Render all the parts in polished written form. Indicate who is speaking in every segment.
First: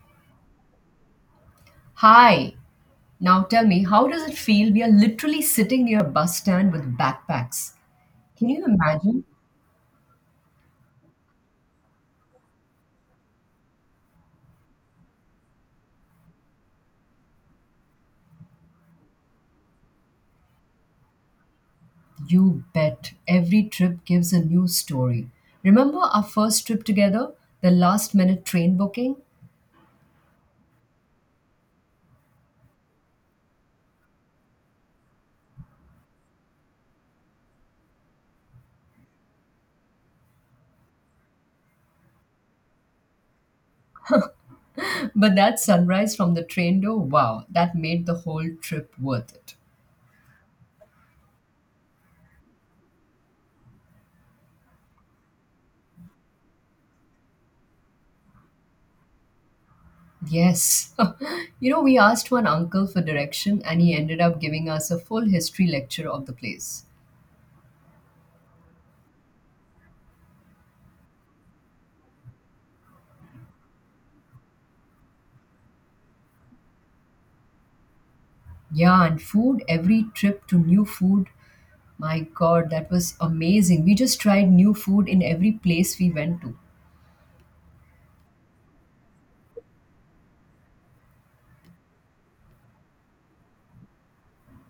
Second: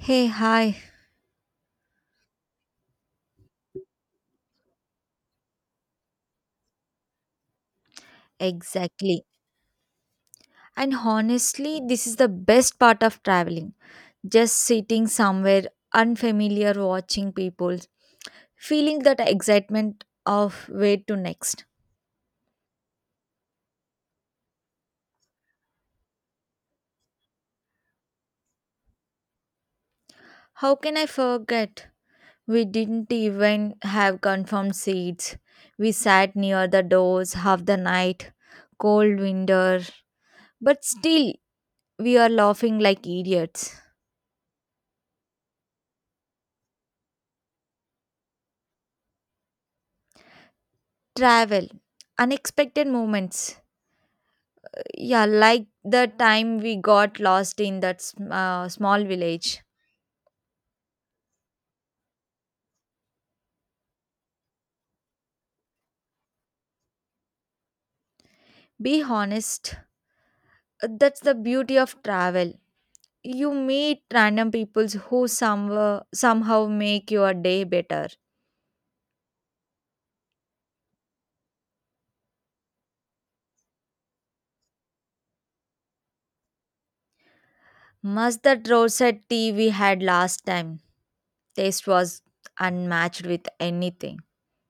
Speaker 1: Hey, hi.
Speaker 2: Hi. Now tell me, how does it feel? We are literally sitting near a bus stand with backpacks. Can you imagine?
Speaker 1: Exactly. And honestly, this is the best part of traveling. Just sitting somewhere unfamiliar, watching people, feeling that excitement of where to next.
Speaker 2: You bet. Every trip gives a new story. Remember our first trip together? The last minute train booking?
Speaker 1: How can I forget? We didn't even have confirmed seats. We sat near the doors half the night, cold winter, but still we are laughing like idiots.
Speaker 2: But that sunrise from the train door, wow, that made the whole trip worth it.
Speaker 1: Travel, unexpected moments. Yeah, like the time we got lost in that small village.
Speaker 2: Yes. We asked one uncle for direction and he ended up giving us a full history lecture of the place.
Speaker 1: Be honest, that's the beauty of travel. You meet random peoples who somewhere, somehow make your day better.
Speaker 2: Yeah, and food, every trip to new food. My God, that was amazing. We just tried new food in every place we went to.
Speaker 1: Must that roadside tea we had last time? Taste was unmatched with anything.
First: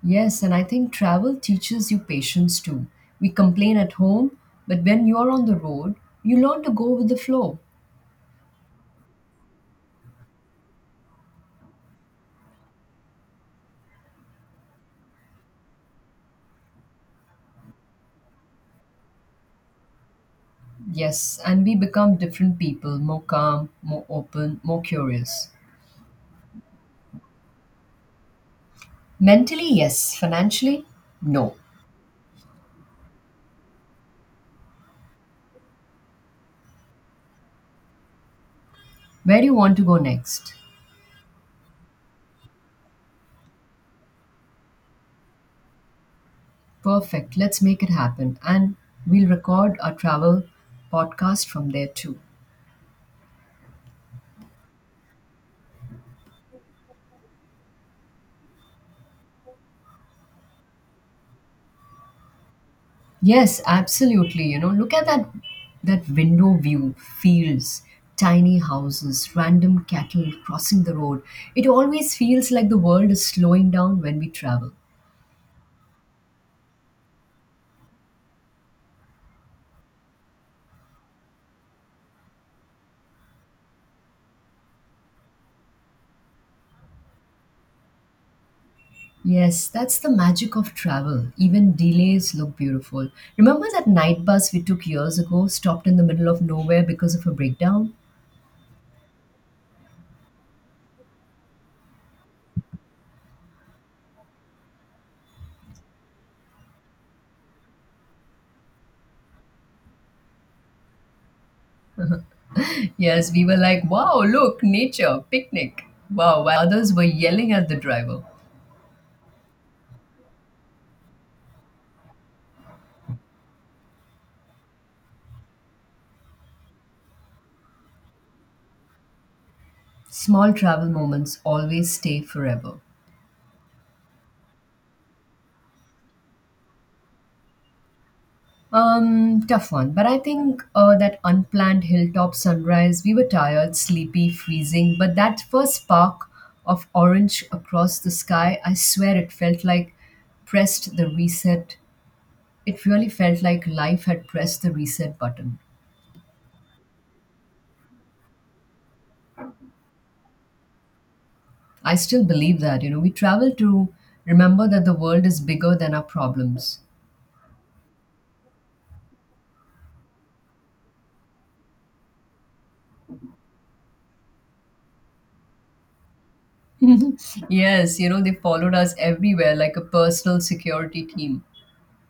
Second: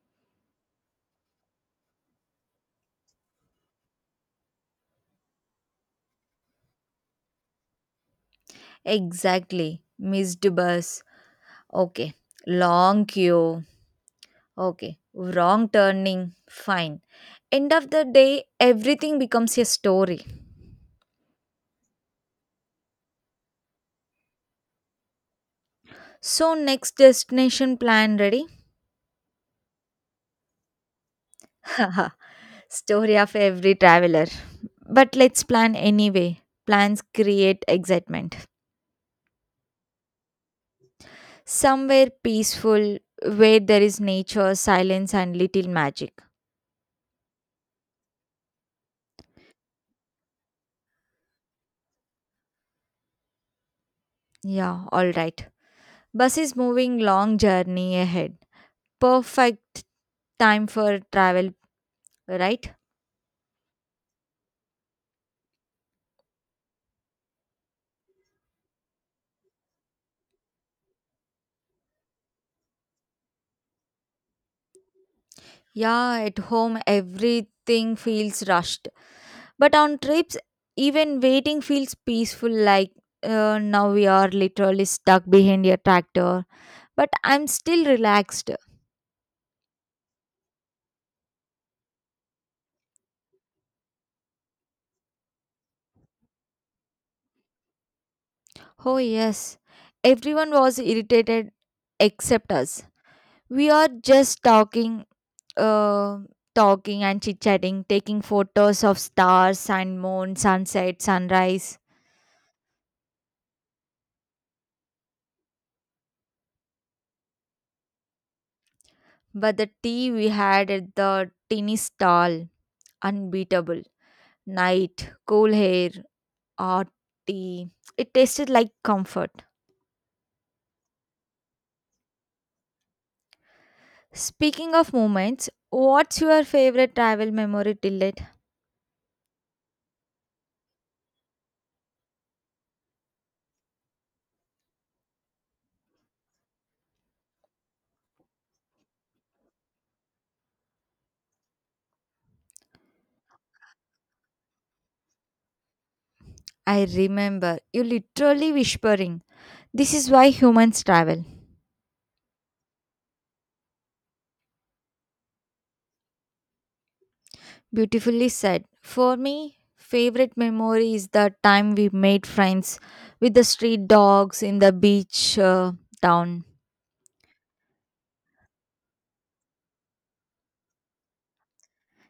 Speaker 2: Yes, and I think travel teaches you patience too. We complain at home, but when you're on the road, you learn to go with the flow.
Speaker 1: Exactly. Missed bus. Okay. Long queue. Okay. Wrong turning. Fine. End of the day, everything becomes a story.
Speaker 2: Yes, and we become different people, more calm, more open, more curious.
Speaker 1: So, next destination plan ready?
Speaker 2: Mentally, yes. Financially, no.
Speaker 1: Haha, story of every traveler. But let's plan anyway. Plans create excitement.
Speaker 2: Where do you want to go next?
Speaker 1: Somewhere peaceful, where there is nature, silence, and little magic.
Speaker 2: Perfect. Let's make it happen. And we'll record our travel podcast from there too.
Speaker 1: Yeah, alright. Bus is moving long journey ahead. Perfect time for travel, right?
Speaker 2: Yes, absolutely. Look at that window view, fields, tiny houses, random cattle crossing the road. It always feels like the world is slowing down when we travel.
Speaker 1: Yeah, at home everything feels rushed. But on trips, even waiting feels peaceful, like now we are literally stuck behind a tractor. But I'm still relaxed.
Speaker 2: Yes, that's the magic of travel. Even delays look beautiful. Remember that night bus we took years ago, stopped in the middle of nowhere because of a breakdown?
Speaker 1: Oh, yes. Everyone was irritated except us. We are just uh, talking and chit chatting, taking photos of stars and moon, sunset, sunrise.
Speaker 2: Yes, we were like, wow, look, nature, picnic. Wow, while others were yelling at the driver.
Speaker 1: But the tea we had at the tiny stall, unbeatable. Night, cool air, or tea. It tasted like comfort.
Speaker 2: Small travel moments always stay forever.
Speaker 1: Speaking of moments, what's your favorite travel memory till date?
Speaker 2: Tough one. But I think that unplanned hilltop sunrise, we were tired, sleepy, freezing. But that first spark of orange across the sky, I swear it felt like pressed the reset. It really felt like life had pressed the reset button.
Speaker 1: I remember you literally whispering, "This is why humans travel."
Speaker 2: I still believe that, we travel to remember that the world is bigger than our problems.
Speaker 1: Beautifully said. For me, favorite memory is the time we made friends with the street dogs in the beach town.
Speaker 2: yes, they followed us everywhere like a personal security team.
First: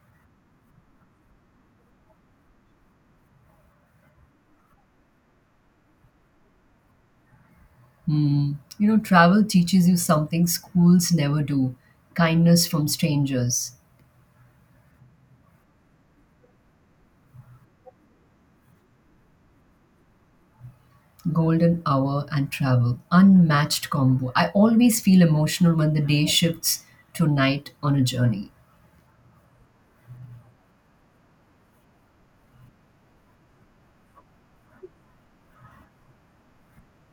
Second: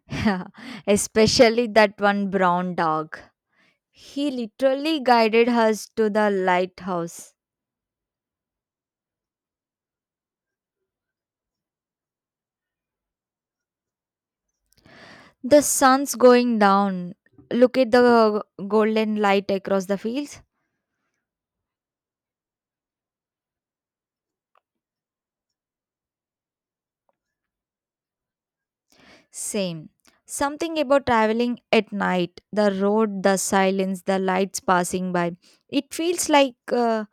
Speaker 1: Especially that one brown dog. He literally guided us to the lighthouse.
Speaker 2: Hmm. Travel teaches you something schools never do kindness from strangers,
Speaker 1: The sun's going down. Look at the golden light across the fields.
Speaker 2: golden hour, and travel. Unmatched combo. I always feel emotional when the day shifts to night on a journey.
Speaker 1: Same. Something about traveling at night, the road, the silence, the lights passing by. It feels like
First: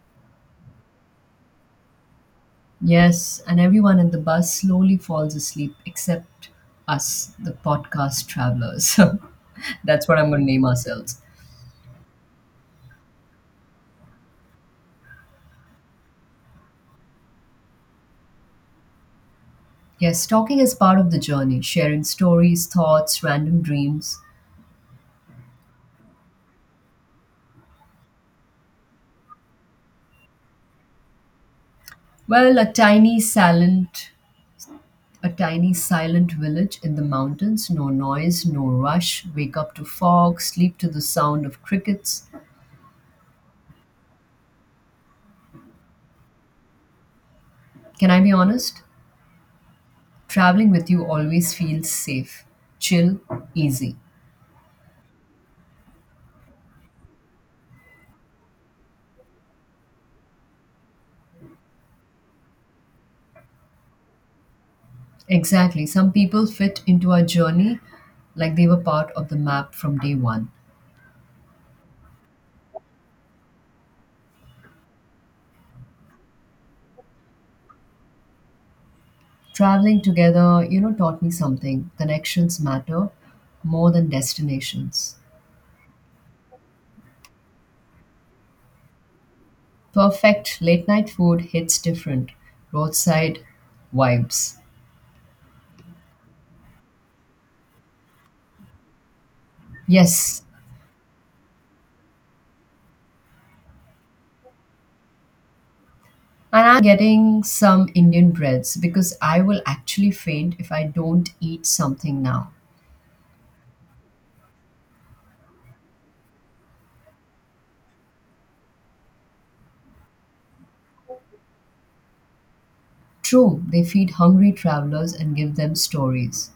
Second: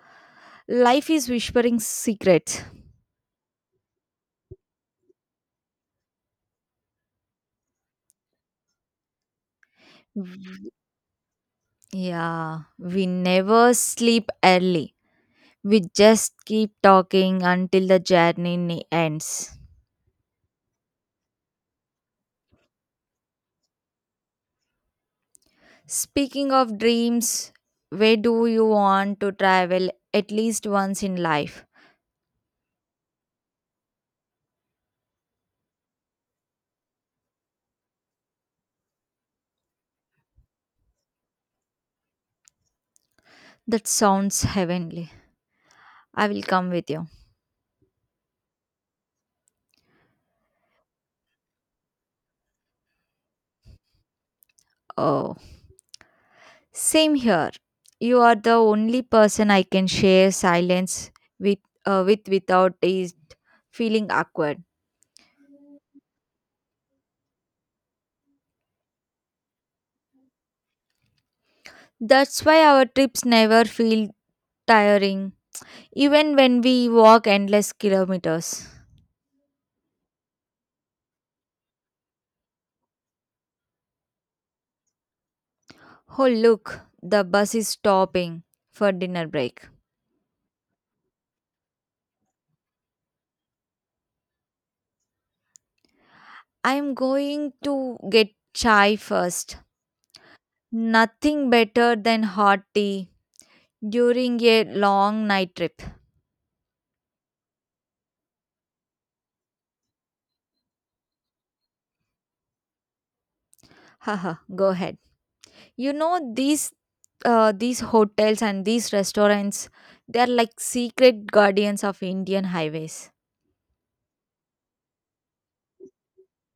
Speaker 1: life is whispering secrets.
Speaker 2: Yes, and everyone in the bus slowly falls asleep except us, the podcast travelers. That's what I'm going to name
Speaker 1: W-
Speaker 2: ourselves.
Speaker 1: Yeah, we never sleep early. We just keep talking until the ends.
Speaker 2: Yes, talking is part of the journey, sharing stories, thoughts, random dreams.
Speaker 1: Speaking of dreams, where do you want to travel at least once in life?
Speaker 2: Well, a tiny silent village in the mountains, no noise, no rush, wake up to fog, sleep to the sound of crickets.
Speaker 1: That sounds heavenly. I will come with you.
Speaker 2: Can I be honest? Traveling with you always feels safe, chill, easy.
Speaker 1: Oh, same here. You are the only person I can share silence with, with without is feeling awkward.
Speaker 2: Exactly. Some people fit into our journey like they were part of the map from day one.
Speaker 1: That's why our trips never feel tiring, even when we walk endless kilometers.
Speaker 2: Traveling together, taught me something. Connections matter more than destinations.
Speaker 1: Oh, look, the bus is stopping for dinner break.
Speaker 2: Perfect late night food hits different. Roadside vibes.
Speaker 1: I am going to get chai first.
Speaker 2: Yes,
Speaker 1: Nothing better than hot tea during a long night trip.
Speaker 2: and I'm getting some Indian breads because I will actually faint if I don't eat something now.
Speaker 1: Haha, go ahead. You know these hotels and these restaurants, they're like secret guardians of Indian highways.
Speaker 2: True, they feed hungry travelers and give them stories.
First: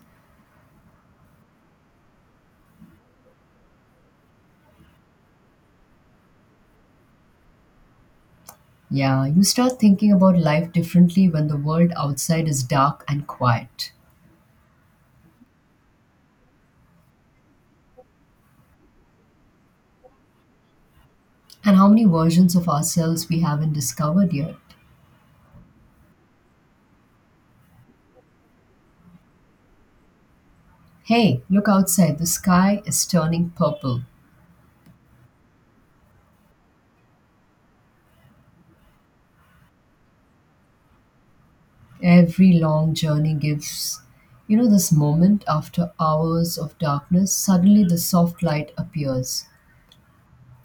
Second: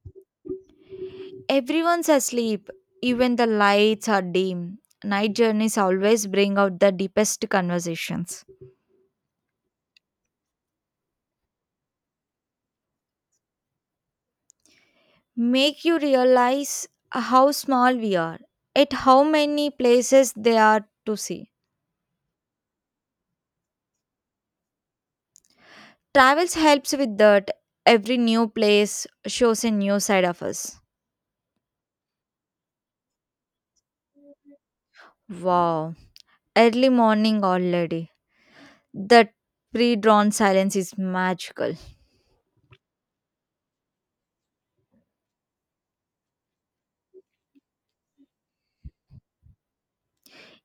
Speaker 1: Everyone's asleep, even the lights are dim. Night journeys always bring out the deepest conversations.
Speaker 2: Yeah, you start thinking about life differently when the world outside is dark and quiet.
Speaker 1: Make you realize how small we are, at how many places there are to see.
Speaker 2: And how many versions of ourselves we haven't discovered yet.
Speaker 1: Travels helps with that. Every new place shows a new side of us.
Speaker 2: Hey, look outside. The sky is turning purple.
Speaker 1: Wow, early morning already. That pre drawn silence is magical.
Speaker 2: Every long journey gives, this moment after hours of darkness, suddenly the soft light appears.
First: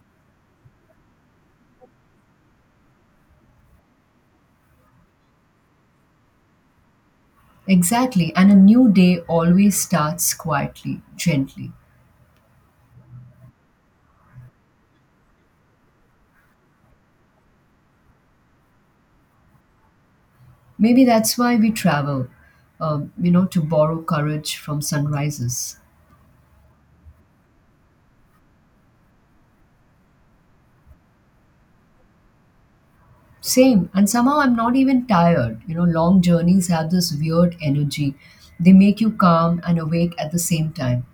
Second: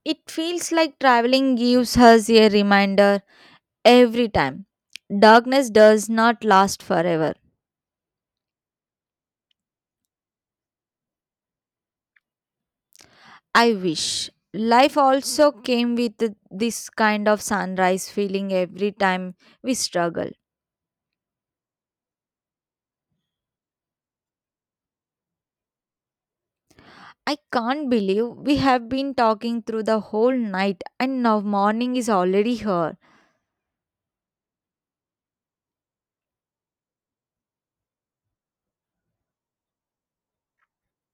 Speaker 1: It feels like traveling gives us a reminder every time. Darkness does not last forever.
Speaker 2: Exactly. And a new day always starts quietly, gently.
Speaker 1: I wish. Life also came with this kind of sunrise feeling every time we struggle.
Speaker 2: Maybe that's why we travel, to borrow courage from sunrises.
Speaker 1: I can't believe we have been talking through the whole night and now morning is already here.
Speaker 2: Same. And somehow I'm not even tired. Long journeys have this weird energy. They make you calm and awake at the same time.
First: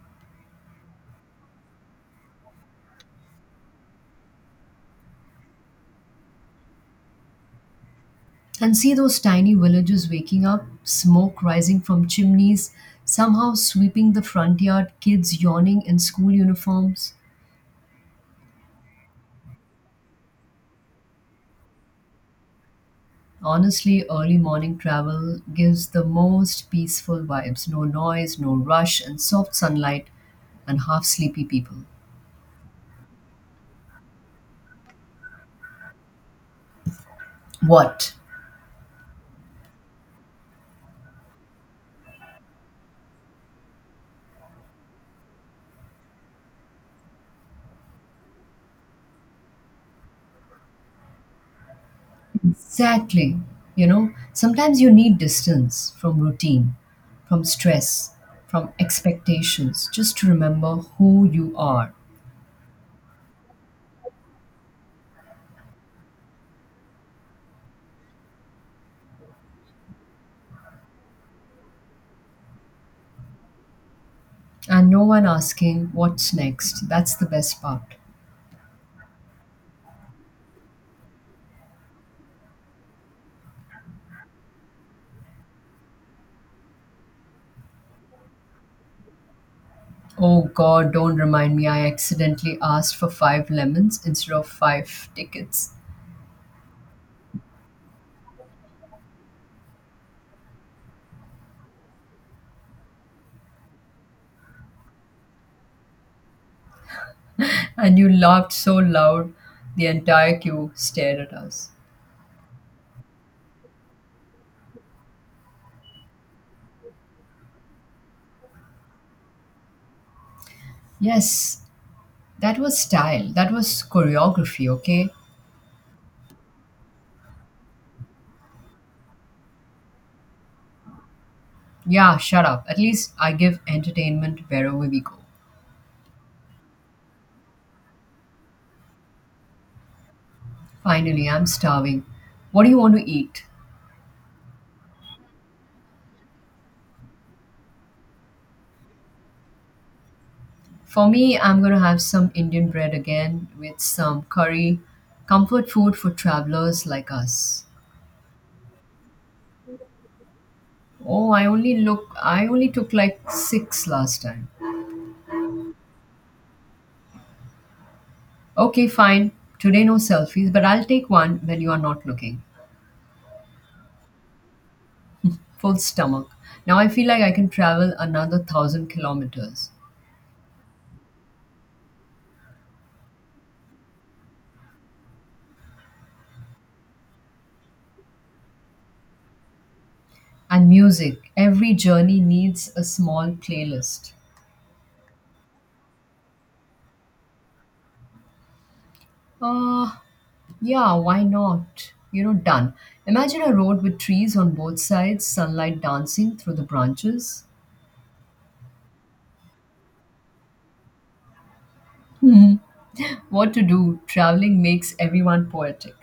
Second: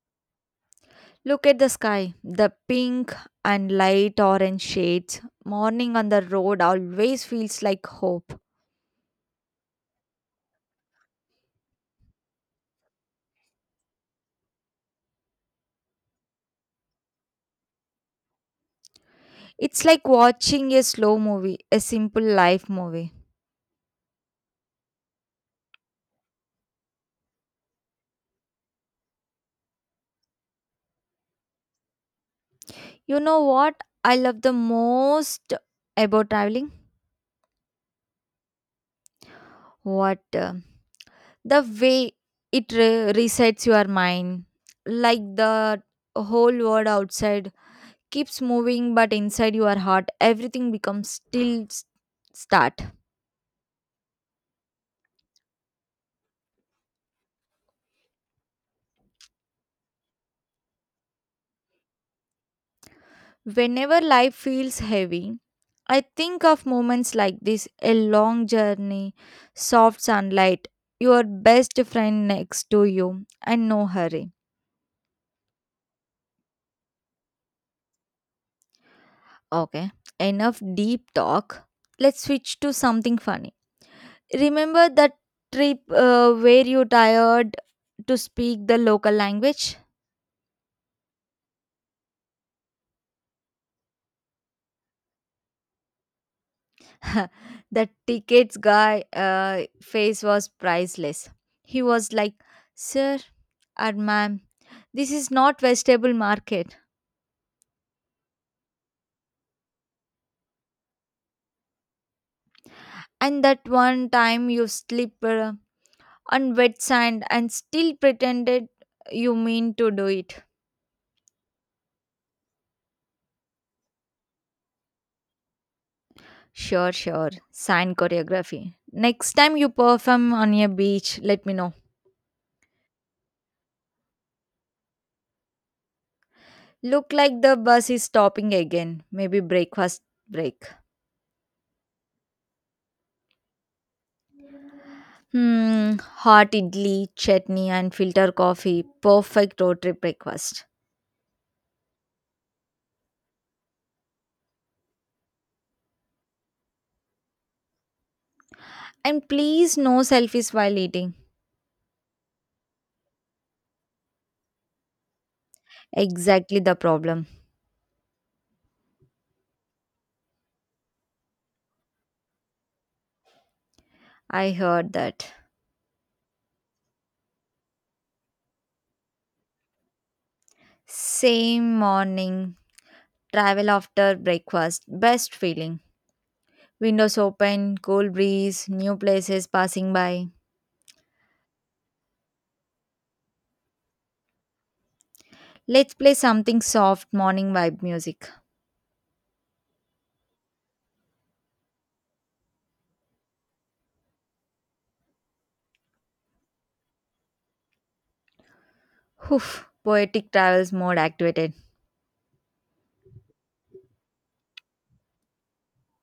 Speaker 1: Look at the sky, the pink and light orange shades. Morning on the road always feels like hope.
Speaker 2: And see those tiny villages waking up, smoke rising from chimneys, somehow sweeping the front yard, kids yawning in school uniforms.
Speaker 1: It's like watching a slow movie, a simple life movie.
Speaker 2: Honestly, early morning travel gives the most peaceful vibes no noise, no rush, and soft sunlight and half sleepy people.
Speaker 1: You know what I love the most about traveling?
Speaker 2: What?
Speaker 1: What? The way it resets your mind. Like the whole world outside keeps moving, but inside your heart, everything becomes still start.
Speaker 2: Exactly. Sometimes you need distance from routine, from stress, from expectations, just to remember who you are.
Speaker 1: Whenever life feels heavy, I think of moments like this a long journey, soft sunlight, your best friend next to you, and no hurry.
Speaker 2: And no one asking what's next. That's the best part.
Speaker 1: Okay, enough deep talk. Let's switch to something funny. Remember that trip where you tired to speak the local language?
Speaker 2: Oh God, don't remind me I accidentally asked for five lemons instead of five tickets.
Speaker 1: The tickets guy face was priceless. He was like, "Sir or ma'am, this is not vegetable market."
Speaker 2: And you laughed so loud, the entire queue stared at us.
Speaker 1: And that one time you slipped on wet sand and still pretended you mean to do it.
Speaker 2: Yes, that was style. That was choreography, okay?
Speaker 1: Sure, sure. Sign choreography. Next time you perform on a beach, let me know.
Speaker 2: Yeah, shut up. At least I give entertainment wherever we go.
Speaker 1: Look like the bus is stopping again. Maybe breakfast break.
Speaker 2: Finally, I'm starving. What do you want to eat?
Speaker 1: Hmm, hot idli, chutney, and filter coffee. Perfect road trip breakfast.
Speaker 2: For me, I'm going to have some Indian bread again with some curry. Comfort food for travelers like us.
Speaker 1: And please, no selfies while eating.
Speaker 2: Oh, I only took like 6 last time.
Speaker 1: Exactly the problem.
Speaker 2: Okay, fine. Today no selfies, but I'll take one when you are not looking.
Speaker 1: I heard that.
Speaker 2: Full stomach. Now I feel like I can travel another 1,000 kilometers.
Speaker 1: Same morning, travel after breakfast. Best feeling. Windows open, cool breeze, new places passing by.
Speaker 2: And music, every journey needs a small playlist.
Speaker 1: Let's play something soft, morning vibe music.
Speaker 2: Uh, yeah, why not? Done. Imagine a road with trees on both sides, sunlight dancing through the branches.
Speaker 1: Whew, poetic travels mode activated.
Speaker 2: What to do? Traveling makes everyone poetic.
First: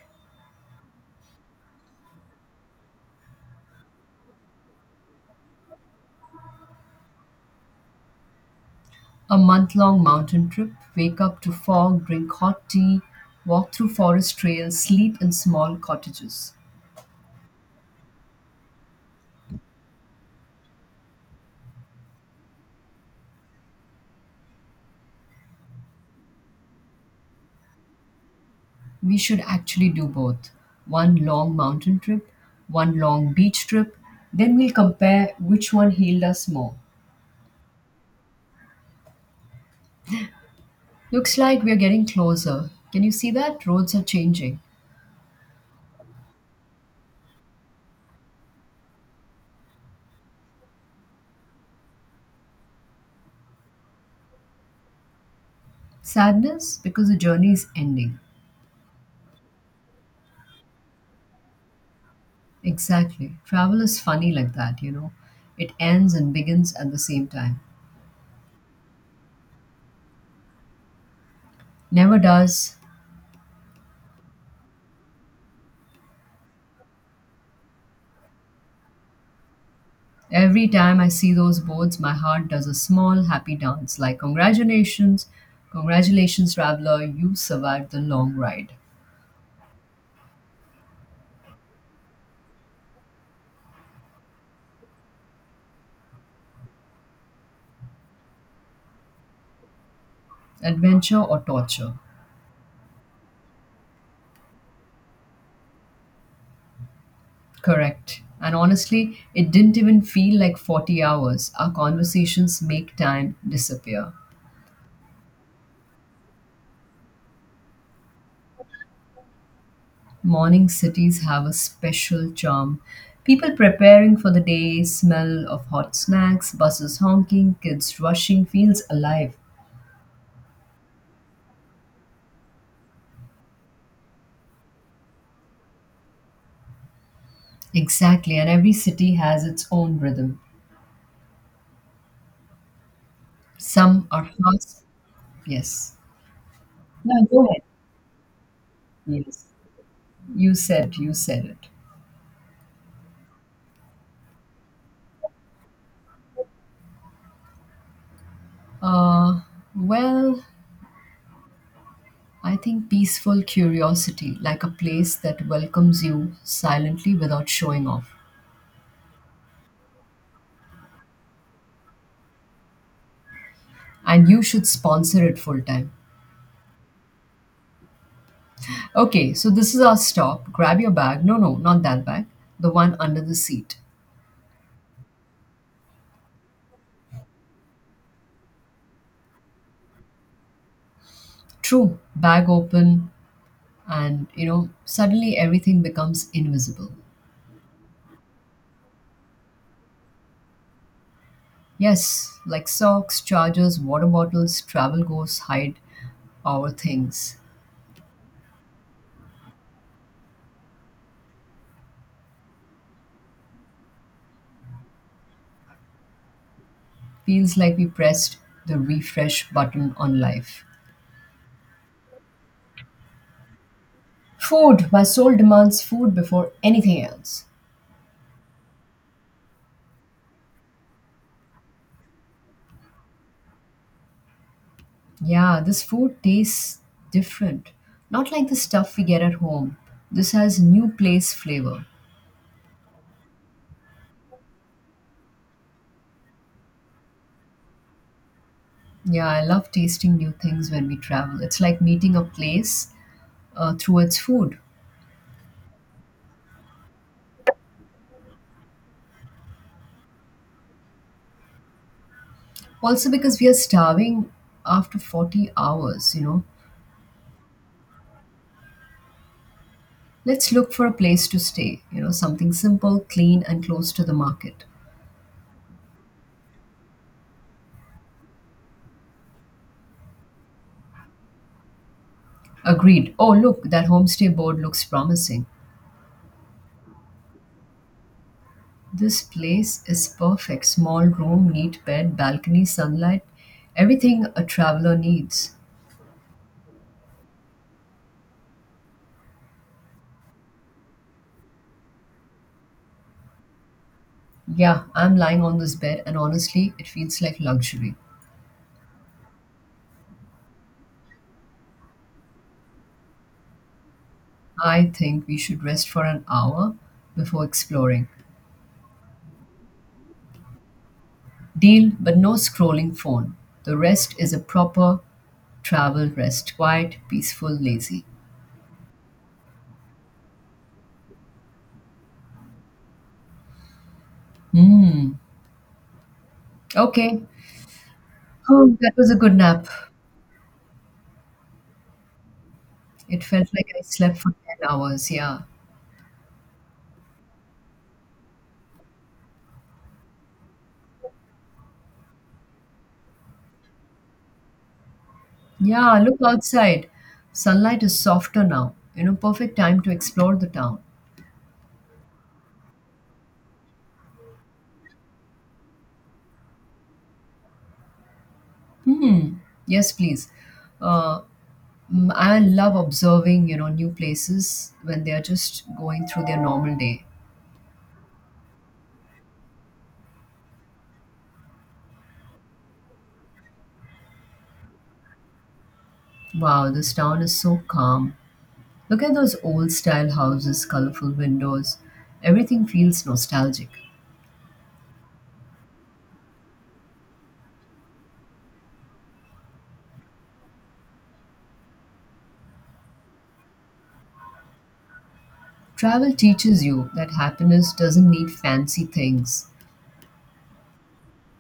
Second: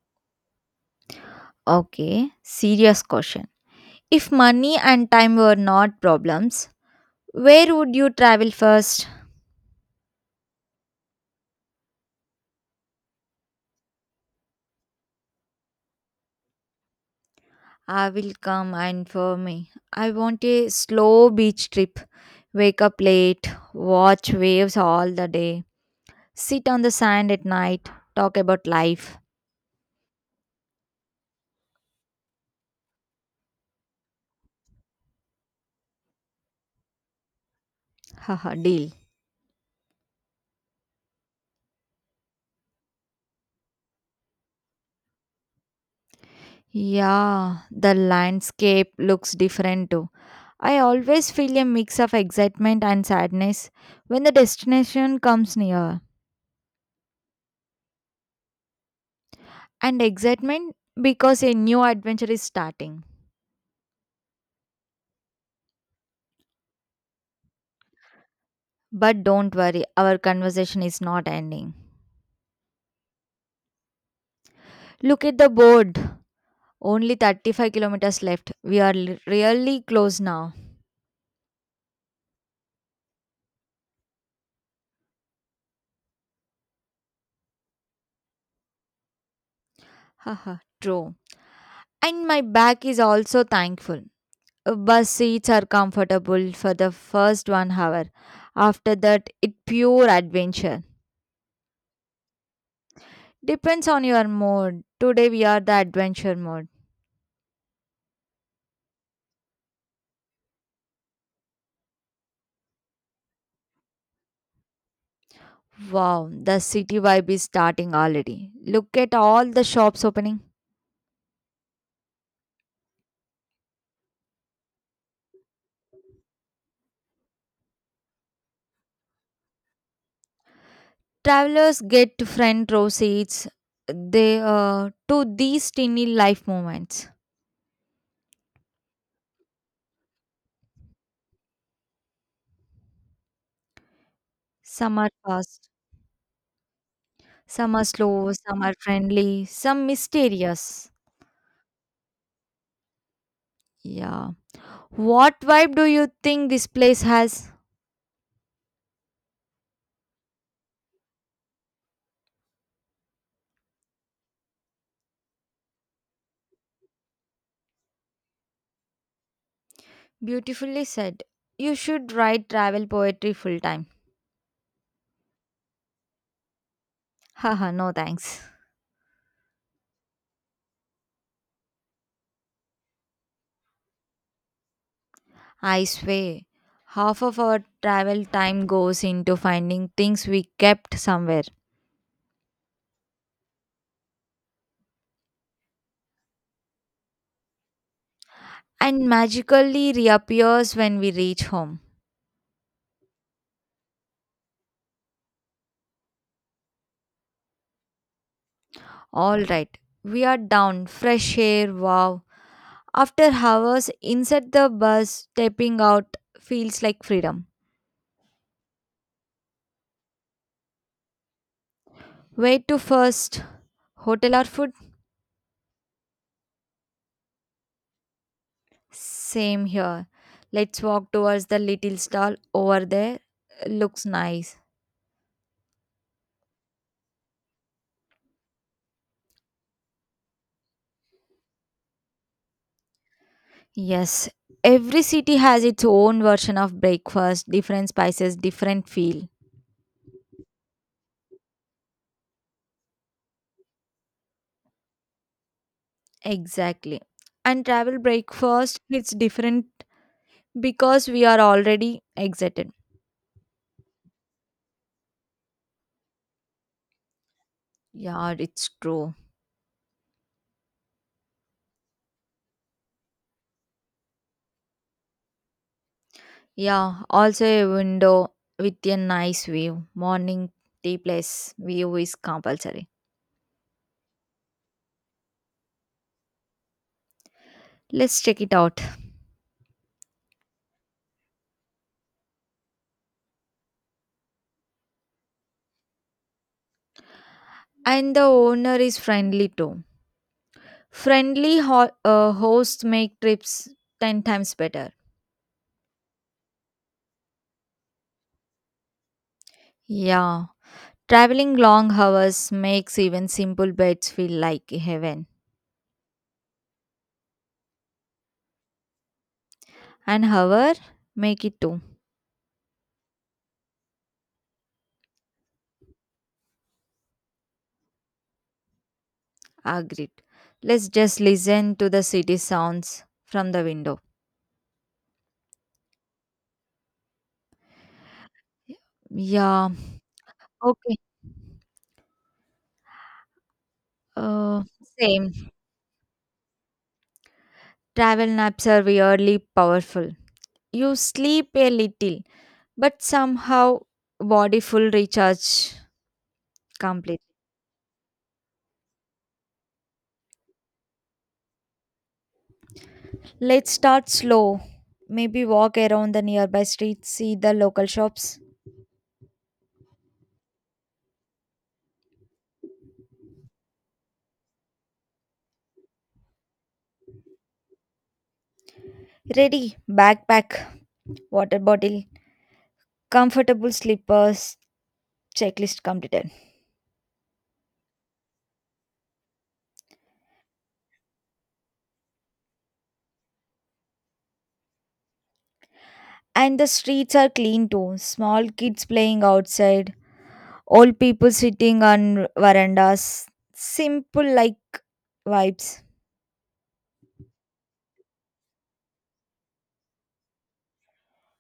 Speaker 1: Okay, serious question. If money and time were not problems, where would you travel first?
Speaker 2: A month long mountain trip, wake up to fog, drink hot tea, walk through forest trails, sleep in small cottages.
Speaker 1: I will come and for me. I want a slow beach trip. Wake up late, watch waves all the day, sit on the sand at night, talk about
Speaker 2: We
Speaker 1: life.
Speaker 2: should actually do both. One long mountain trip, one long beach trip, then we'll compare which one healed us more.
Speaker 1: Haha, deal.
Speaker 2: Looks like we're getting closer. Can you see that? Roads are changing.
Speaker 1: Yeah, the landscape looks different too. I always feel a mix of excitement and sadness when the destination comes near,
Speaker 2: Sadness because the journey is ending.
Speaker 1: and excitement because a new adventure is starting.
Speaker 2: Exactly. Travel is funny like that. It ends and begins at the same time.
Speaker 1: But don't worry, our conversation is not ending.
Speaker 2: Never does.
Speaker 1: Look at the board. Only 35 kilometers left. We are really close now.
Speaker 2: Every time I see those boards, my heart does a small happy dance like, Congratulations, congratulations, traveler, you survived the long ride.
Speaker 1: Haha, true. And my back is also thankful. Bus seats are comfortable for the first 1 hour. After that, it pure adventure.
Speaker 2: Adventure or torture?
Speaker 1: Depends on your mood. Today we are the adventure mode.
Speaker 2: Correct. And honestly, it didn't even feel like 40 hours. Our conversations make time disappear.
Speaker 1: Wow, the city vibe is starting already. Look at all the shops opening.
Speaker 2: Morning cities have a special charm. People preparing for the day, smell of hot snacks, buses honking, kids rushing feels alive.
Speaker 1: Travelers get front row seats. They To these tiny life moments.
Speaker 2: Exactly. And every city has its own rhythm. Some are fast.
Speaker 1: Some are fast,
Speaker 2: Yes. No, go ahead.
Speaker 1: some are slow, some are
Speaker 2: Yes.
Speaker 1: friendly, some
Speaker 2: You
Speaker 1: mysterious.
Speaker 2: said, you said it.
Speaker 1: Yeah. What vibe do you think this place has?
Speaker 2: Uh, well, I think peaceful curiosity, like a place that welcomes you silently without showing off.
Speaker 1: Beautifully said. You should write travel poetry full time.
Speaker 2: And you should sponsor it full time.
Speaker 1: Haha, no thanks.
Speaker 2: Okay, so this is our stop. Grab your bag. No, no, not that bag. The one under the seat.
Speaker 1: I swear. Half of our travel time goes into finding things we kept somewhere
Speaker 2: True, bag open, and suddenly everything becomes invisible.
Speaker 1: and magically reappears when we reach home.
Speaker 2: Yes, like socks, chargers, water bottles, travel goes, hide our things.
Speaker 1: Alright, we are down. Fresh air, wow. After hours inside the bus, stepping out feels like freedom.
Speaker 2: Feels like we pressed the refresh button on life.
Speaker 1: Wait to first hotel or food?
Speaker 2: Food. My soul demands food before anything else.
Speaker 1: Same here. Let's walk towards the little stall over there. Looks nice.
Speaker 2: Yeah, this food tastes different. Not like the stuff we get at home. This has new place flavor.
Speaker 1: Yes, every city has its own version of breakfast, different spices, different feel.
Speaker 2: Yeah, I love tasting new things when we travel. It's like meeting a place through its food.
Speaker 1: Exactly. And travel breakfast it's different because we are already excited.
Speaker 2: Also, because we are starving after 40 hours,
Speaker 1: Yeah, it's true.
Speaker 2: let's look for a place to stay. Something simple, clean, and close to the market.
Speaker 1: Yeah, also a window with a nice view. Morning tea place view is compulsory.
Speaker 2: Agreed. Oh, look, that homestay board looks promising.
Speaker 1: Let's check it out.
Speaker 2: This place is perfect. Small room, neat bed, balcony, sunlight, everything a traveler needs.
Speaker 1: And the owner is friendly too. Friendly hosts make trips 10 times
Speaker 2: Yeah,
Speaker 1: better.
Speaker 2: I'm lying on this bed, and honestly, it feels like luxury.
Speaker 1: Yeah, traveling long hours makes even simple beds feel like
Speaker 2: I think
Speaker 1: heaven.
Speaker 2: we should rest for an hour before exploring.
Speaker 1: And hour make it too.
Speaker 2: Deal, but no scrolling phone. The rest is a proper travel rest. Quiet, peaceful, lazy.
Speaker 1: Agreed. Let's just listen to the city sounds from the window.
Speaker 2: Hmm. Okay. Oh, that was a good nap.
Speaker 1: Yeah, okay.
Speaker 2: It felt like I slept for 10
Speaker 1: Uh,
Speaker 2: hours.
Speaker 1: Same.
Speaker 2: Yeah.
Speaker 1: Travel naps are weirdly powerful. You sleep a little, but somehow body full recharge
Speaker 2: Yeah, look outside.
Speaker 1: complete.
Speaker 2: Sunlight is softer now. Perfect time to explore the town.
Speaker 1: Let's start slow. Maybe walk around the nearby streets, see the local shops.
Speaker 2: Hmm. Yes, please. Uh, I love observing, new places when they are just going through their normal day.
Speaker 1: Ready, backpack, water bottle, comfortable slippers, checklist completed.
Speaker 2: Wow, this town is so calm. Look at those old style houses, colorful windows. Everything feels nostalgic.
Speaker 1: And the streets are clean too. Small kids playing outside, old people sitting on verandas. Simple like vibes.
Speaker 2: Travel teaches you that happiness doesn't need fancy things.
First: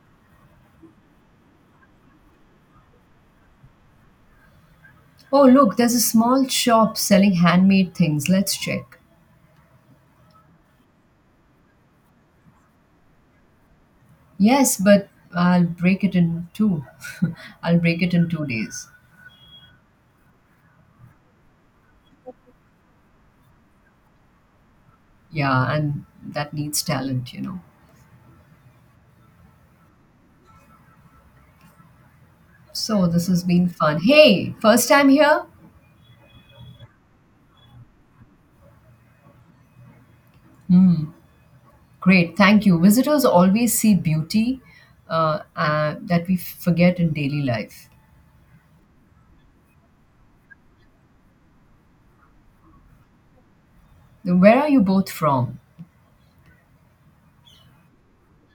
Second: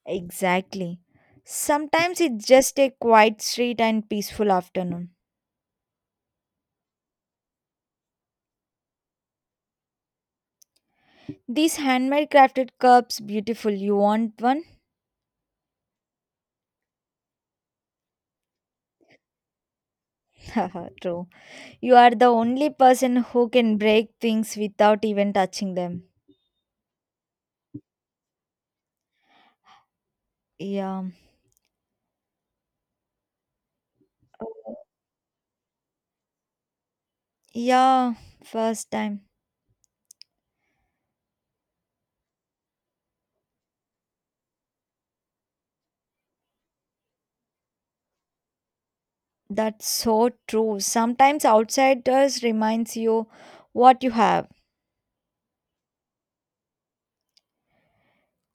Speaker 1: Exactly. Sometimes it's just a quiet street and peaceful afternoon.
Speaker 2: Oh, look, there's a small shop selling handmade things. Let's check.
Speaker 1: These handmade crafted cups, beautiful. You want one?
Speaker 2: Yes, but I'll break it in two. I'll break it in 2 days.
Speaker 1: Haha, true. You are the only person who can break things without even
Speaker 2: Yeah,
Speaker 1: touching them.
Speaker 2: and that needs talent.
Speaker 1: Yeah.
Speaker 2: So this has been fun. Hey,
Speaker 1: Oh.
Speaker 2: first time here?
Speaker 1: Yeah, first time.
Speaker 2: Great, thank you. Visitors always see beauty that we forget in daily life.
Speaker 1: That's so true. Sometimes outsiders reminds you what you have.
Speaker 2: Where are you both from?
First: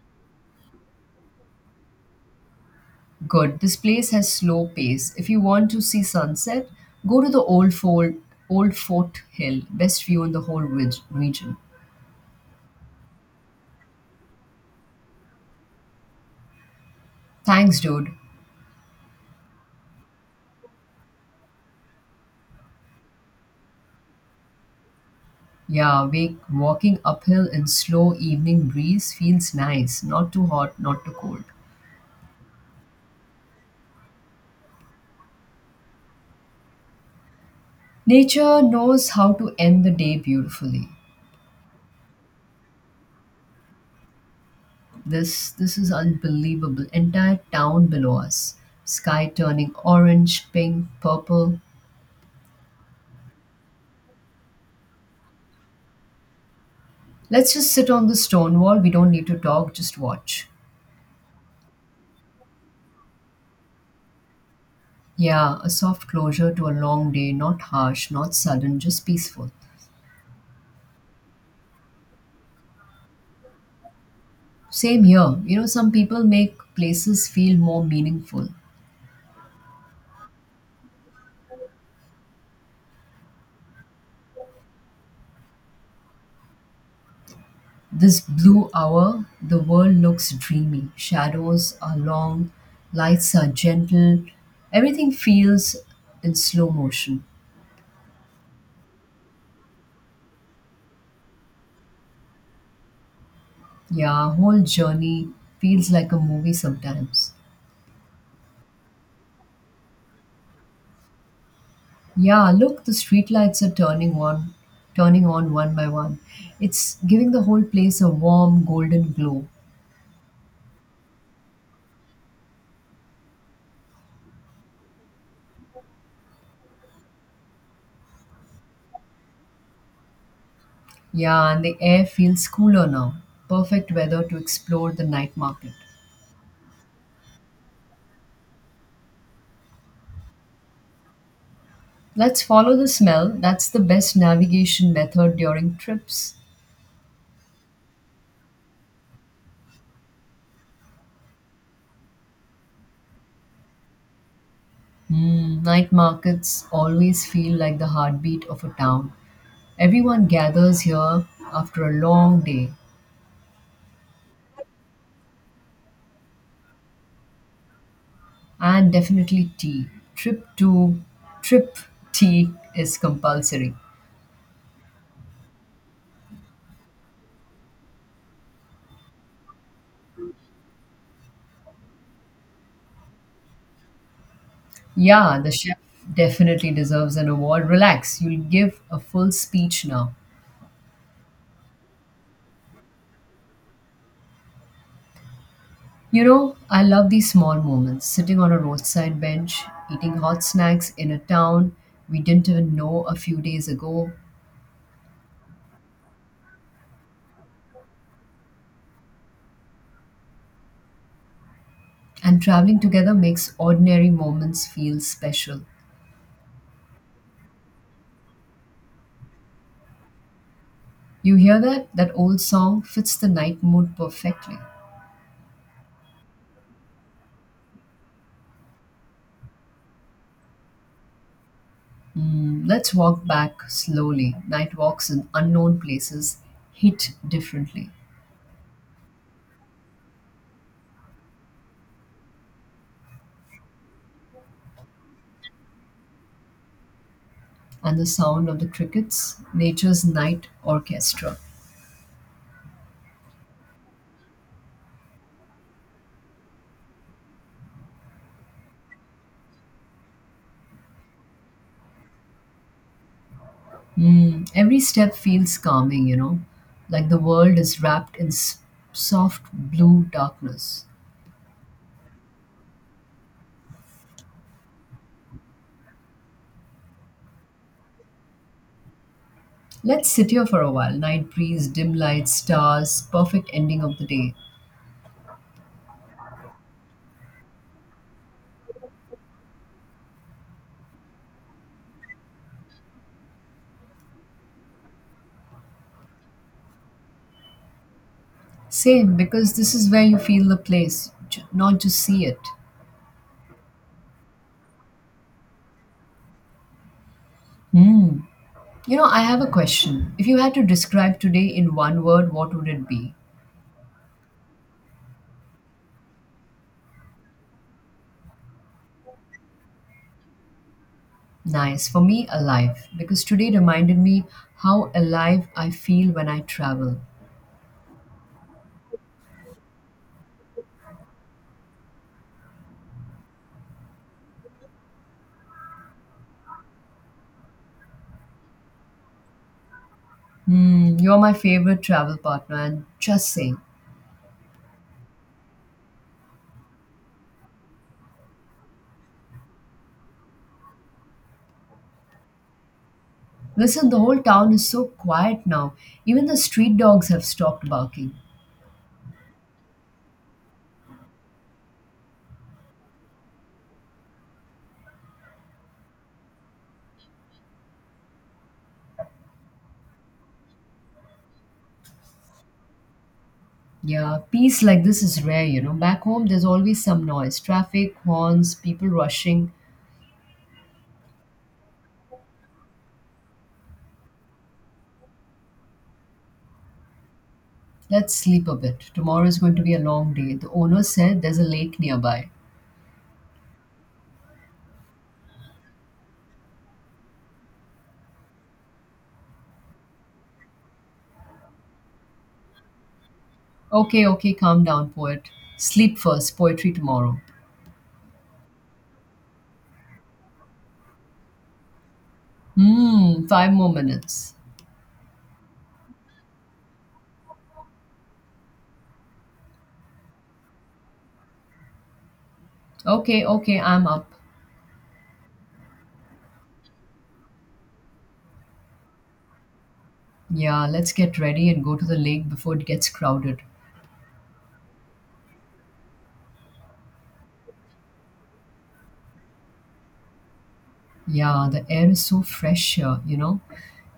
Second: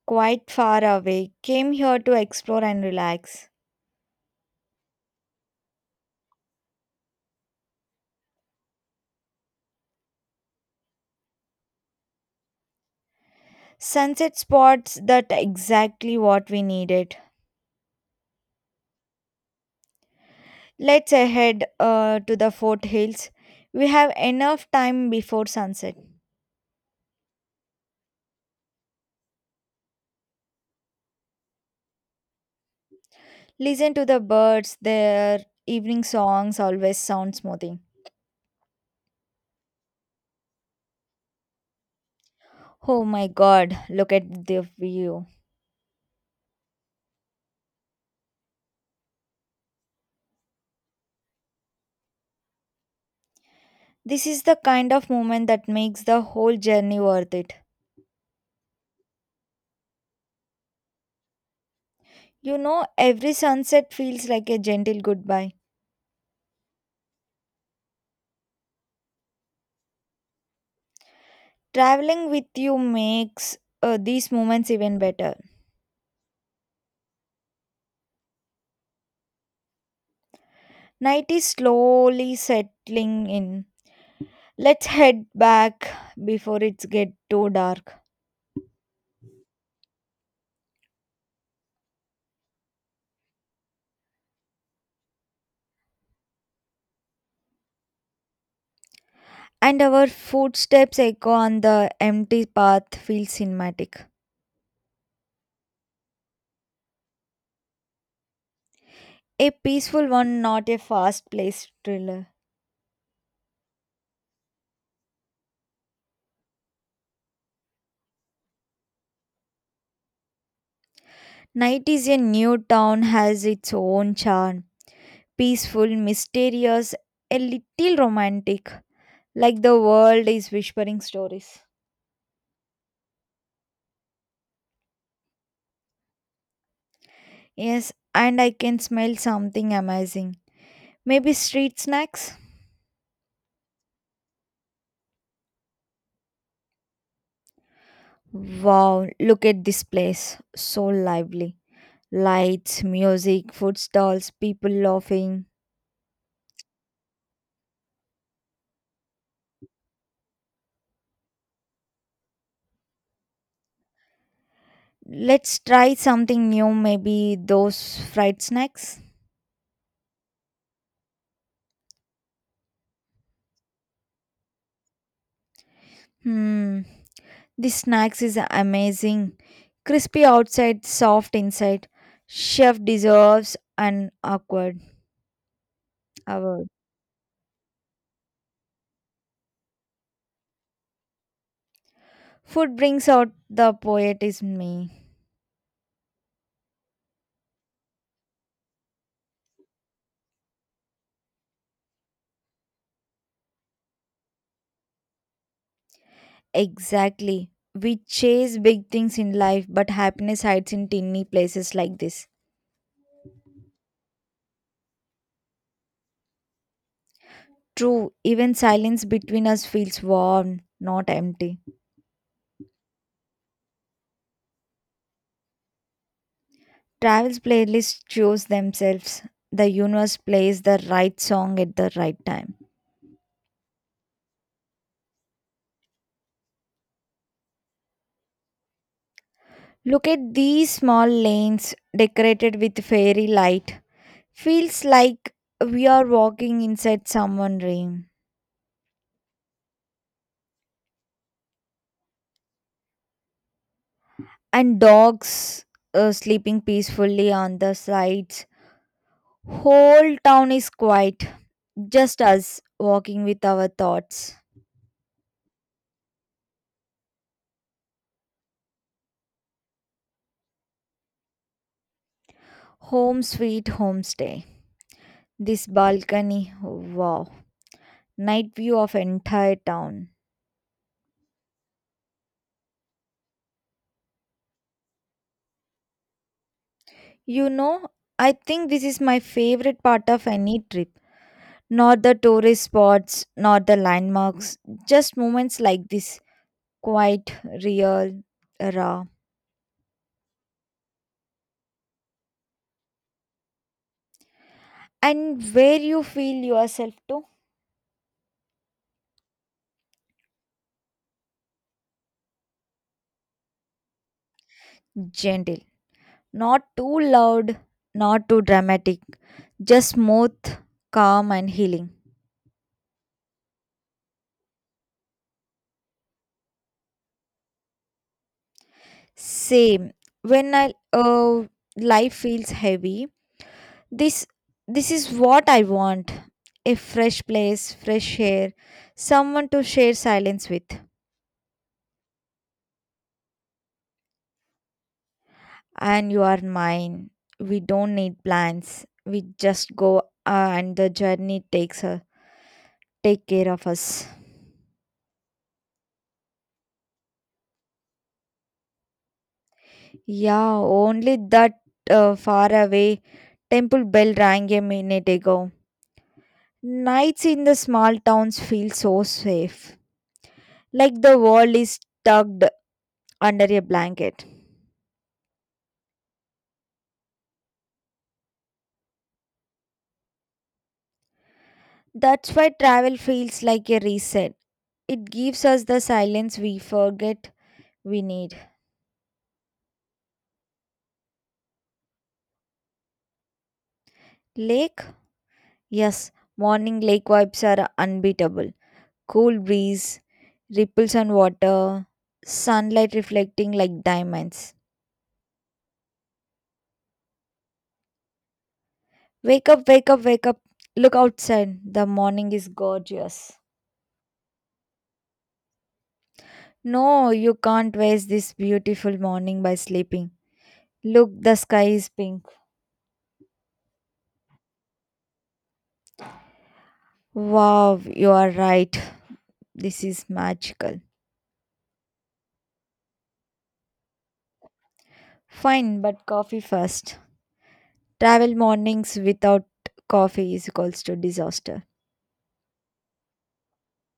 Speaker 1: Quite far away. Came here to explore and relax.
Speaker 2: Good. This place has slow pace. If you want to see sunset, go to the old fort hill. Best view in the whole region.
Speaker 1: Sunset spots that exactly what we needed.
Speaker 2: Thanks, dude.
Speaker 1: Let's head to the Fort Hills. We have enough time before sunset.
Speaker 2: Yeah, walking uphill in slow evening breeze feels nice, not too hot, not too cold.
Speaker 1: Listen to the birds, their evening songs always sound smoothing.
Speaker 2: Nature knows how to end the day beautifully.
Speaker 1: Oh my god, look at the view.
Speaker 2: This is unbelievable. Entire town below us. Sky turning orange, pink, purple.
Speaker 1: This is the kind of moment that makes the whole journey worth
Speaker 2: Let's
Speaker 1: it.
Speaker 2: just sit on the stone wall. We don't need to talk, just watch.
Speaker 1: You know, every sunset feels like a gentle goodbye.
Speaker 2: Yeah, a soft closure to a long day, not harsh, not sudden, just peaceful.
Speaker 1: Traveling with you makes these moments even
Speaker 2: Same
Speaker 1: better.
Speaker 2: here. Some people make places feel more meaningful.
Speaker 1: Night is slowly settling in. Let's head back before it's get too dark.
Speaker 2: This blue hour, the world looks dreamy. Shadows are long, lights are gentle, everything feels in slow motion.
Speaker 1: And our footsteps echo on the empty path feels cinematic.
Speaker 2: Yeah, whole journey feels like a movie sometimes.
Speaker 1: A peaceful one, not a fast paced thriller.
Speaker 2: Yeah, look, the streetlights are turning on one by one. It's giving the whole place a warm golden glow.
Speaker 1: Night is a new town has its own charm. Peaceful, mysterious, a little romantic. Like the world is whispering
Speaker 2: Yeah,
Speaker 1: stories.
Speaker 2: and the air feels cooler now. Perfect weather to explore the night market.
Speaker 1: Yes, and I can smell something amazing. Maybe street snacks?
Speaker 2: Let's follow the smell. That's the best navigation method during trips.
Speaker 1: Wow, look at this place. So lively. Lights, music, food stalls, people laughing.
Speaker 2: Mm, night markets always feel like the heartbeat of a town. Everyone gathers here after a long day,
Speaker 1: Let's try something new, maybe those fried
Speaker 2: and
Speaker 1: snacks.
Speaker 2: definitely tea. Trip to trip tea is compulsory.
Speaker 1: Hmm, this snacks is amazing. Crispy outside, soft inside. Chef deserves an awkward
Speaker 2: Yeah, the chef
Speaker 1: award.
Speaker 2: definitely deserves an award. Relax, you'll give a full speech now.
Speaker 1: Food brings out the poet is me.
Speaker 2: I love these small moments sitting on a roadside bench, eating hot snacks in a town we didn't even know a few days ago,
Speaker 1: Exactly. We chase big things in life, but happiness hides in tiny places like this.
Speaker 2: and traveling together makes ordinary moments feel special.
Speaker 1: True, even silence between us feels warm, not
Speaker 2: You hear
Speaker 1: empty.
Speaker 2: that? That old song fits the night mood perfectly.
Speaker 1: Travel's playlists choose themselves. The universe plays the right song at the right time.
Speaker 2: Mm, let's walk back slowly. Night walks in unknown places hit differently.
Speaker 1: Look at these small lanes decorated with fairy light. Feels like we are walking inside someone's
Speaker 2: And
Speaker 1: dream.
Speaker 2: the sound of the crickets, nature's night orchestra.
Speaker 1: And dogs sleeping peacefully on the sides. Whole town is quiet, just us walking with our thoughts.
Speaker 2: Mm, every step feels calming, like the world is wrapped in soft blue darkness.
Speaker 1: Home sweet homestay. This balcony, wow, night view of entire town.
Speaker 2: Let's sit here for a while. Night breeze, dim lights, stars, perfect ending of the day.
Speaker 1: You know, I think this is my favorite part of any trip. Not the tourist spots, not the landmarks, just moments like this, quite real, raw,
Speaker 2: Same, because this is where you feel the place, not just see it.
Speaker 1: and where you feel yourself too
Speaker 2: I have a question. If you had to describe today in one word, what would it be?
Speaker 1: gentle, not too loud, not too dramatic, just smooth, calm, and
Speaker 2: Nice.
Speaker 1: healing.
Speaker 2: For me, alive, because today reminded me how alive I feel when I travel.
Speaker 1: Same when I uh, life feels heavy this this is what I want a fresh place fresh air someone to share silence with
Speaker 2: Hmm, you're my favorite travel partner, and just saying.
Speaker 1: and you are mine we don't need plans we just go and the journey take care of
Speaker 2: Listen, the
Speaker 1: us
Speaker 2: whole town is so quiet now. Even the street dogs have stopped barking.
Speaker 1: yeah only that far away temple bell rang a minute ago nights in the small towns feel so safe like the world is tucked under a
Speaker 2: Yeah,
Speaker 1: blanket.
Speaker 2: peace like this is rare. Back home, there's always some noise traffic, horns, people rushing.
Speaker 1: That's why travel feels like a reset. It gives us the silence we forget we
Speaker 2: Let's
Speaker 1: need.
Speaker 2: sleep a bit. Tomorrow is going to be a long day. The owner said there's a lake nearby.
Speaker 1: Lake? Yes, morning lake vibes are unbeatable. Cool breeze, ripples on water, sunlight reflecting like
Speaker 2: Okay, okay,
Speaker 1: diamonds.
Speaker 2: calm down, poet. Sleep first, poetry tomorrow.
Speaker 1: Wake up, wake up, wake up. Look outside. The morning is
Speaker 2: Hmm,
Speaker 1: gorgeous.
Speaker 2: 5 more minutes.
Speaker 1: No, you can't waste this beautiful morning by sleeping. Look, the sky is pink.
Speaker 2: Okay, okay, I'm up.
Speaker 1: Wow, you are right. This is
Speaker 2: Yeah,
Speaker 1: magical.
Speaker 2: let's get ready and go to the lake before it gets crowded.
Speaker 1: Fine, but coffee first. Travel mornings without coffee is equals to
Speaker 2: Yeah,
Speaker 1: disaster.
Speaker 2: the air is so fresh here, you know.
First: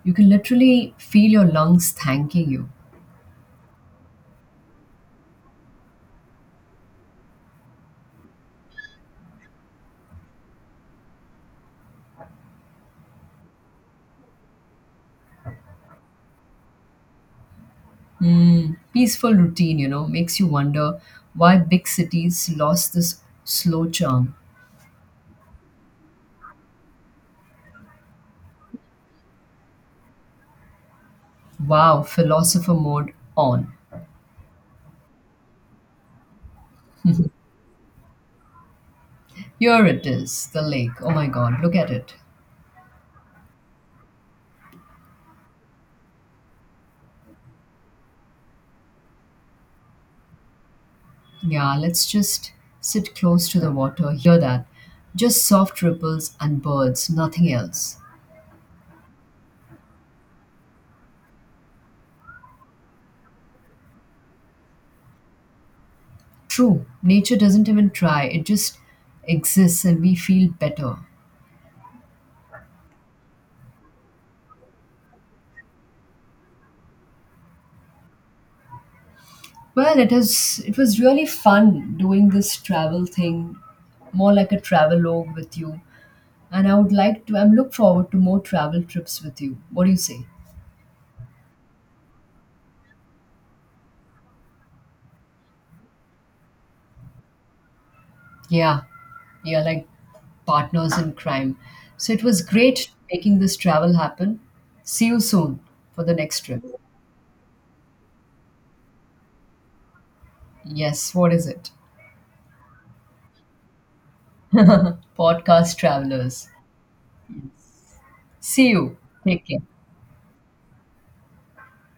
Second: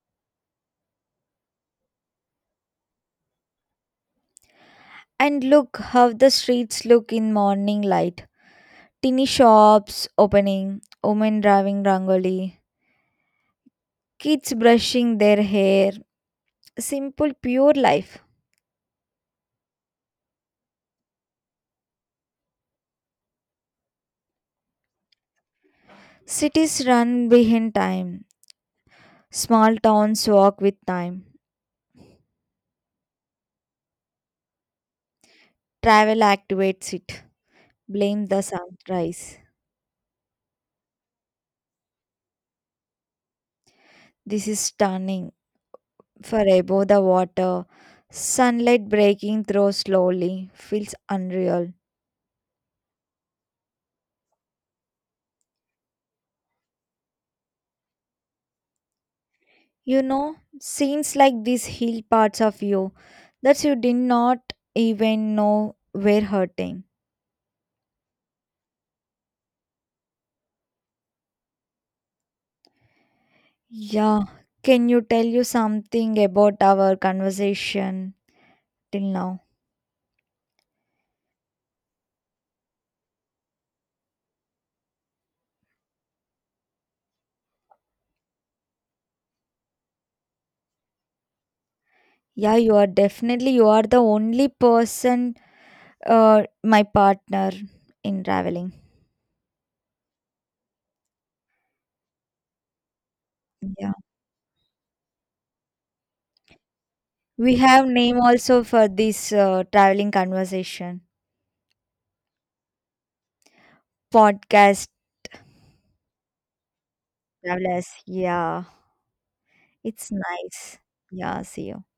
Speaker 2: You can literally feel your lungs thanking you.
Speaker 1: And look how the streets look in morning light. Tiny shops opening, women driving rangoli, kids brushing their hair. Simple, pure life.
Speaker 2: Peaceful routine, makes you wonder why big cities lost this slow charm.
Speaker 1: Cities run behind time. Small towns walk with time.
Speaker 2: Wow, philosopher mode on.
Speaker 1: Travel activates it. Blame the sunrise.
Speaker 2: Here it is, the lake. Oh my god, look at it.
Speaker 1: This is stunning. For above the water, sunlight breaking through slowly, feels unreal.
Speaker 2: Yeah, let's just sit close to the water, hear that. Just soft ripples and birds, nothing else.
Speaker 1: You know, scenes like these heal parts of you that you did not even know were hurting.
Speaker 2: True, nature doesn't even try, it just exists and we feel better.
Speaker 1: Yeah, can you tell you something about our conversation till now?
Speaker 2: Well, it is. It was really fun doing this travel thing, more like a travelogue with you. And I would like to. I'm look forward to more travel trips with you. What do you say?
Speaker 1: Yeah, you are definitely you are the only person, my partner in traveling.
Speaker 2: Yeah, yeah, like partners in crime. So it was great making this travel
Speaker 1: Yeah,
Speaker 2: happen. See you soon for the next trip.
Speaker 1: we have name also for this traveling conversation
Speaker 2: Yes, what is it?
Speaker 1: podcast
Speaker 2: Podcast travelers.
Speaker 1: Travelers. Yeah,
Speaker 2: See you. Take care.
Speaker 1: it's nice. Yeah, see you.